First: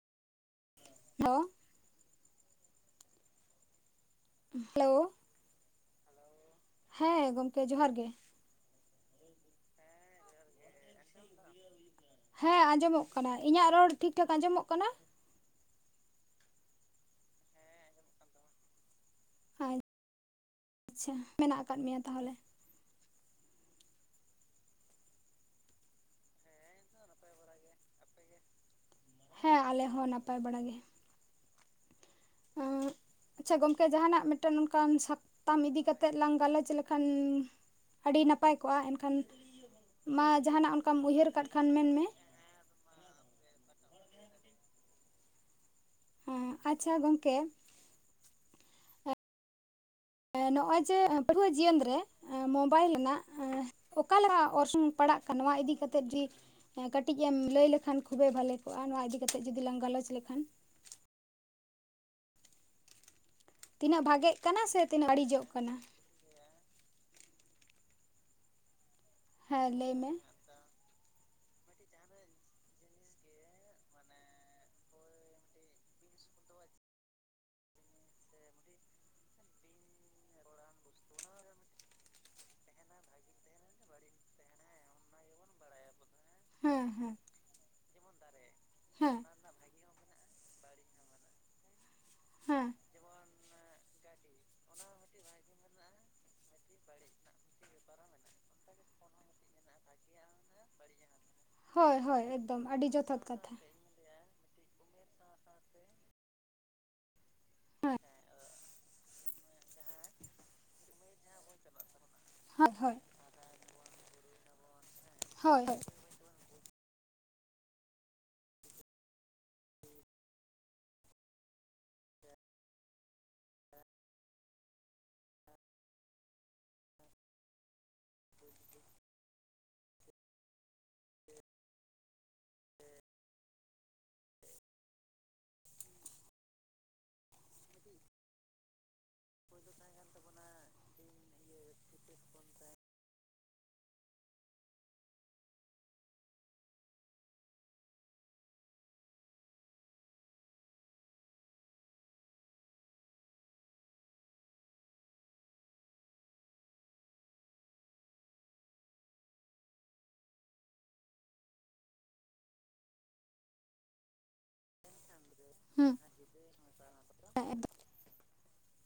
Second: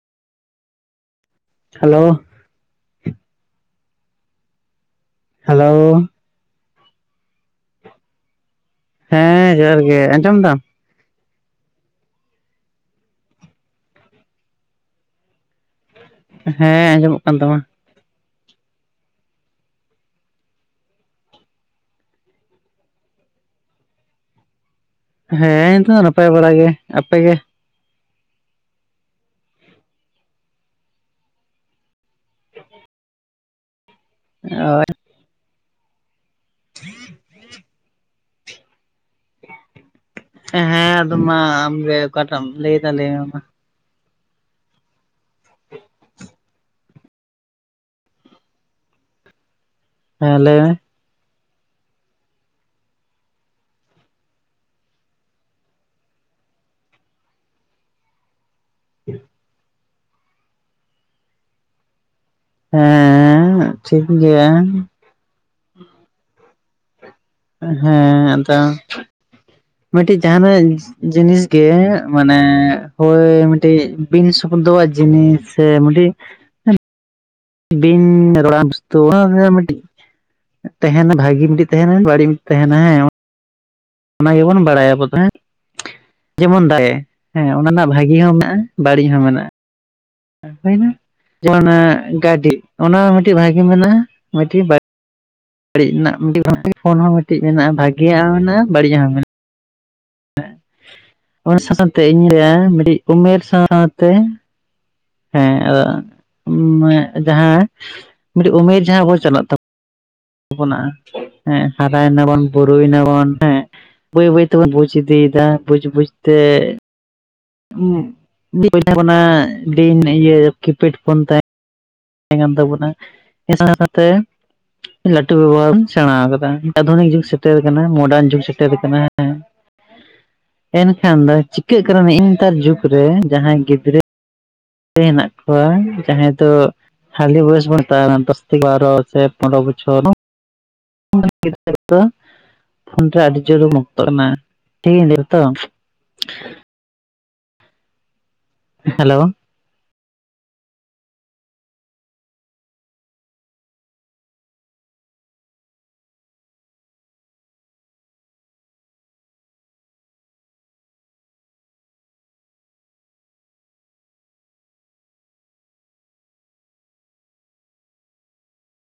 Hello hello hello hello ᱦᱮᱸ ᱜᱚᱝᱠᱮ ᱡᱚᱦᱟᱨ ᱜᱮ ᱾ ᱦᱮᱸ ᱡᱚᱦᱟᱨ ᱜᱮ ᱟᱸᱡᱚᱢ ᱫᱟᱢ? ᱦᱮᱸ ᱟᱸᱡᱚᱢᱚᱜ ᱠᱟᱱᱟ, ᱤᱧᱟᱜ ᱨᱚᱲ ᱴᱷᱤᱠ ᱴᱷᱟᱠ ᱟᱸᱡᱚᱢᱚᱜ ᱠᱟᱱᱟ? ᱦᱮᱸ ᱟᱸᱡᱚᱢᱚᱜ ᱠᱟᱱ ᱛᱟᱢᱟ ᱾ ᱟᱪ ᱪᱷᱟ ᱢᱮᱱᱟᱜ ᱟᱠᱟᱫ ᱢᱮᱭᱟ ᱛᱟᱦᱚᱞᱮ ᱦᱮᱸ ᱱᱤᱛᱚ ᱫᱚ ᱱᱟᱯᱟᱭ ᱵᱟᱲᱟ ᱜᱮ, ᱟᱯᱮ ᱜᱮ? ᱦᱮᱸ ᱟᱞᱮ ᱦᱚᱸ ᱱᱟᱯᱟᱭ ᱵᱟᱲᱟ ᱜᱮ ᱾ ᱟᱪᱪᱷᱟ ᱜᱚᱝᱠᱮ ᱡᱟᱦᱟᱱᱟᱜ ᱢᱤᱫᱴᱮᱱ ᱚᱱᱠᱟᱱ ᱥᱟᱛᱟᱢ ᱤᱫᱤ ᱠᱟᱛᱮᱜ ᱞᱟᱝ ᱜᱟᱞᱚᱪ ᱞᱮᱠᱷᱟᱱ ᱟᱰᱤ ᱱᱟᱯᱟᱭ ᱠᱚᱜᱼᱟ, ᱮᱱᱠᱷᱟᱱ ᱢᱟ ᱡᱟᱦᱟᱱᱟᱜ ᱚᱱᱠᱟᱢ ᱩᱭᱦᱟᱹᱨ ᱟᱠᱟᱫ ᱠᱷᱟᱱ ᱢᱮᱱᱢᱮ ᱫᱟᱢ ᱞᱟᱹᱭ ᱫᱟ ᱞᱟᱹᱭ ᱢᱮ ᱢᱟ ᱦᱚᱲ ᱜᱮᱭᱟ ᱠᱟᱴᱤᱡ ᱦᱩᱸ ᱟᱪᱪᱷᱟ ᱜᱚᱝᱠᱮ ᱦᱮᱸ ᱞᱟᱹᱭ ᱢᱮ ᱱᱚᱜ-ᱚᱭ ᱡᱮ ᱯᱟᱹᱴᱷᱩᱣᱟᱹ ᱡᱤᱭᱚᱱ ᱨᱮ ᱢᱳᱵᱟᱭᱤᱞ ᱨᱮᱱᱟᱜ ᱚᱠᱟ ᱞᱮᱠᱟ ᱚᱨᱥᱚᱝ ᱯᱟᱲᱟᱜ ᱠᱟᱱᱟ, ᱱᱚᱣᱟ ᱤᱫᱤ ᱠᱟᱛᱮᱜ ᱡᱩᱫᱤ ᱠᱟᱴᱤᱡ ᱮᱢ ᱞᱟᱹᱭ ᱞᱮᱠᱷᱟᱱ ᱠᱷᱩᱵᱮᱭ ᱵᱷᱟᱞᱮᱼᱼ ᱠᱚᱜᱼᱟ ᱱᱚᱣᱟ ᱤᱫᱤ ᱠᱟᱛᱮᱜ ᱡᱩᱫᱤ ᱞᱟᱝ ᱜᱟᱞᱚᱪ ᱞᱮᱠᱷᱟᱱ ᱦᱮᱸ ᱛᱤᱱᱟᱹᱜ ᱴᱷᱤᱠ ᱵᱷᱟᱜᱮᱜ ᱜᱮᱭᱟ ᱠᱟᱱᱟ ᱥᱮ ᱛᱤᱱᱟᱹᱜ ᱵᱟᱹᱲᱤᱡᱚᱜ ᱠᱟᱱᱟ? ᱦᱮᱸ ᱟᱫᱚ ᱦᱮᱸ ᱞᱟᱹᱭ ᱢᱮ ᱢᱤᱫᱴᱤᱡ ᱡᱟᱦᱟᱱᱤᱡ ᱡᱤᱱᱤᱥ ᱜᱮ ᱢᱟᱱᱮ ᱦᱳᱭ ᱢᱤᱫᱴᱤᱡ ᱵᱤᱱ ᱥᱚᱵᱫᱚᱣᱟᱜ ᱡᱤᱱᱤᱥ ᱥᱮ ᱢᱤᱫᱴᱤᱡᱼᱼ ᱵᱤᱱ ᱨᱚᱲᱟᱱ [unintelligible] ᱦᱮᱸ ᱢᱤᱴᱤᱡ ᱛᱟᱸᱦᱮᱱᱟ ᱵᱷᱟᱜᱤ ᱢᱤᱫᱴᱤᱡ ᱛᱟᱸᱦᱮᱱᱟ ᱵᱟᱹᱲᱤᱡ ᱢᱤᱫᱴᱤᱡ ᱛᱟᱸᱦᱮᱱᱟ ᱦᱮᱸ [unintelligible] ᱚᱱᱟ ᱜᱮᱵᱚᱱ ᱵᱟᱲᱟᱭᱟ ᱟᱵᱚ ᱫᱚ ᱦᱮᱸᱼᱼ ᱡᱮᱢᱚᱱ ᱫᱟᱨᱮ ᱦᱮᱸ ᱚᱱᱟ ᱨᱮᱱᱟᱜ ᱵᱷᱟᱜᱤ ᱦᱚᱸ ᱢᱮᱱᱟᱜᱼᱟ ᱵᱟᱲᱤᱡ ᱦᱮᱸ ᱦᱚᱸ ᱢᱮᱱᱟᱜᱼᱟ ᱾ ᱚᱠᱟᱭ ᱱᱟ ᱡᱮᱢᱚᱱ ᱚᱱᱮ ᱜᱟᱰᱤ ᱦᱮᱸ ᱚᱱᱟ ᱦᱚᱸ ᱢᱤᱫᱴᱤᱡ ᱵᱷᱟᱜᱤ ᱢᱤᱱᱟᱜ-ᱟ ᱢᱤᱫᱴᱤᱡ ᱵᱟ ᱵᱟᱹᱲᱤᱡ ᱨᱮᱱᱟᱜ ᱢᱤᱫ [inaudible] ᱲᱤᱡ ᱨᱮᱱᱟᱜ ᱠᱷᱳᱱ ᱦᱚᱸ ᱢᱤᱫᱴᱤᱡ ᱢᱮᱱᱟᱜᱼᱟ ᱵᱷᱟᱜᱤᱭᱟᱜ ᱦᱚᱸ ᱢᱮᱱᱟᱜᱼᱟ ᱵᱟᱲᱤᱡᱟᱜ ᱦᱚᱸ ᱢᱮᱱᱟᱜᱼᱟ ᱾ ᱵᱷᱟᱜᱤᱭᱟᱜ ᱦᱚ ᱢᱮᱱᱟᱜᱼᱟ ᱚᱱᱟ ᱥᱟᱶᱛᱮ ᱤᱧᱨᱮ ᱟᱹᱰᱤ ᱢᱤᱫᱴᱤᱡ ᱡᱚᱛᱷᱟᱛ ᱩᱢᱮᱨ ᱠᱟᱛᱷᱟ ᱥᱟᱶᱛᱮᱼᱼ ᱦᱮᱸ ᱟᱫᱚ ᱡᱟᱦᱟᱸ ᱢᱤᱫᱴᱮᱱ ᱩᱢᱮᱨ ᱡᱟᱦᱟᱸ ᱵᱚ ᱪᱟᱞᱟᱜᱼᱼ ᱛᱟᱵᱚᱱᱟ ᱦᱮᱸ ᱦᱟᱨᱟᱭ ᱱᱟᱵᱚᱱ ᱦᱳᱭ ᱵᱩᱨᱩᱭ ᱦᱳᱭ ᱱᱟᱵᱚᱱ ᱦᱮᱸ ᱵᱟᱹᱭ ᱵᱟᱹᱭ ᱛᱮᱵᱚᱱ ᱵᱩᱡ ᱤᱫᱤᱭᱼᱼ ᱮ ᱦᱳᱭ ᱦᱳᱭ ᱵᱩᱡᱽ ᱵᱩᱡᱽ ᱛᱮᱼᱼ ᱩ ᱵᱚᱱᱟ ᱫᱤᱱ ᱤᱭᱟᱹ ᱠᱤᱯᱮᱰ ᱯᱷᱳᱱ ᱛᱮᱼᱼ ᱛᱟᱦᱮᱸ ᱠᱟᱱ ᱛᱟᱵᱚᱱᱟ ᱤᱱᱟᱹ ᱥᱟᱶ ᱥᱟᱶᱛᱮᱼᱼ ᱞᱟᱹᱴᱩ ᱵᱮᱵᱚᱦᱟᱨ ᱵᱚᱱ ᱥᱮᱬᱟ ᱠᱟᱫᱟ ᱟᱫᱷᱩᱱᱤᱠ ᱡᱩᱜᱽ ᱥᱮᱴᱮᱨ ᱠᱟᱱᱟ ᱢᱚᱰᱟᱨᱱ ᱡᱩᱜᱽ ᱥᱮᱴᱮᱨ ᱠᱟᱱᱟ ᱮᱸᱼᱼ [inaudible] ᱮᱱᱠᱷᱟᱱ ᱫᱚ ᱪᱤᱠᱟᱹᱜ ᱠᱟᱱᱟ ᱱᱮᱜ ᱱᱮᱛᱟᱨ ᱡᱩᱜᱽ ᱨᱮ ᱡᱟᱦᱟᱭ ᱜᱤᱫᱽᱨᱟᱹᱼᱼ ᱵᱟᱜᱤ ᱦᱮᱱᱟᱜ ᱠᱚᱣᱟ ᱡᱟᱦᱟᱸᱭ ᱫᱚᱼᱼ ᱦᱟᱞᱤ ᱵᱚᱭᱮᱥ ᱵᱚᱱ ᱛᱟᱦᱮ ᱫᱚᱥ ᱛᱮ ᱵᱟᱨ ᱥᱮ ᱯᱚᱱᱨᱚ ᱵᱚᱪᱷᱚᱨᱼᱼ ᱦᱮᱸ [unintelligible] ᱟᱢ ᱴᱷᱮᱱ ᱟᱹᱰᱤ ᱡᱳᱨ ᱢᱩᱠᱛᱚ ᱱᱟ ᱴᱷᱤᱠ ᱤᱧ ᱞᱟᱹᱭ ᱛᱚ ᱾ ᱦᱮᱞᱳ ᱾ ᱦᱩᱸ ᱮᱜ ᱾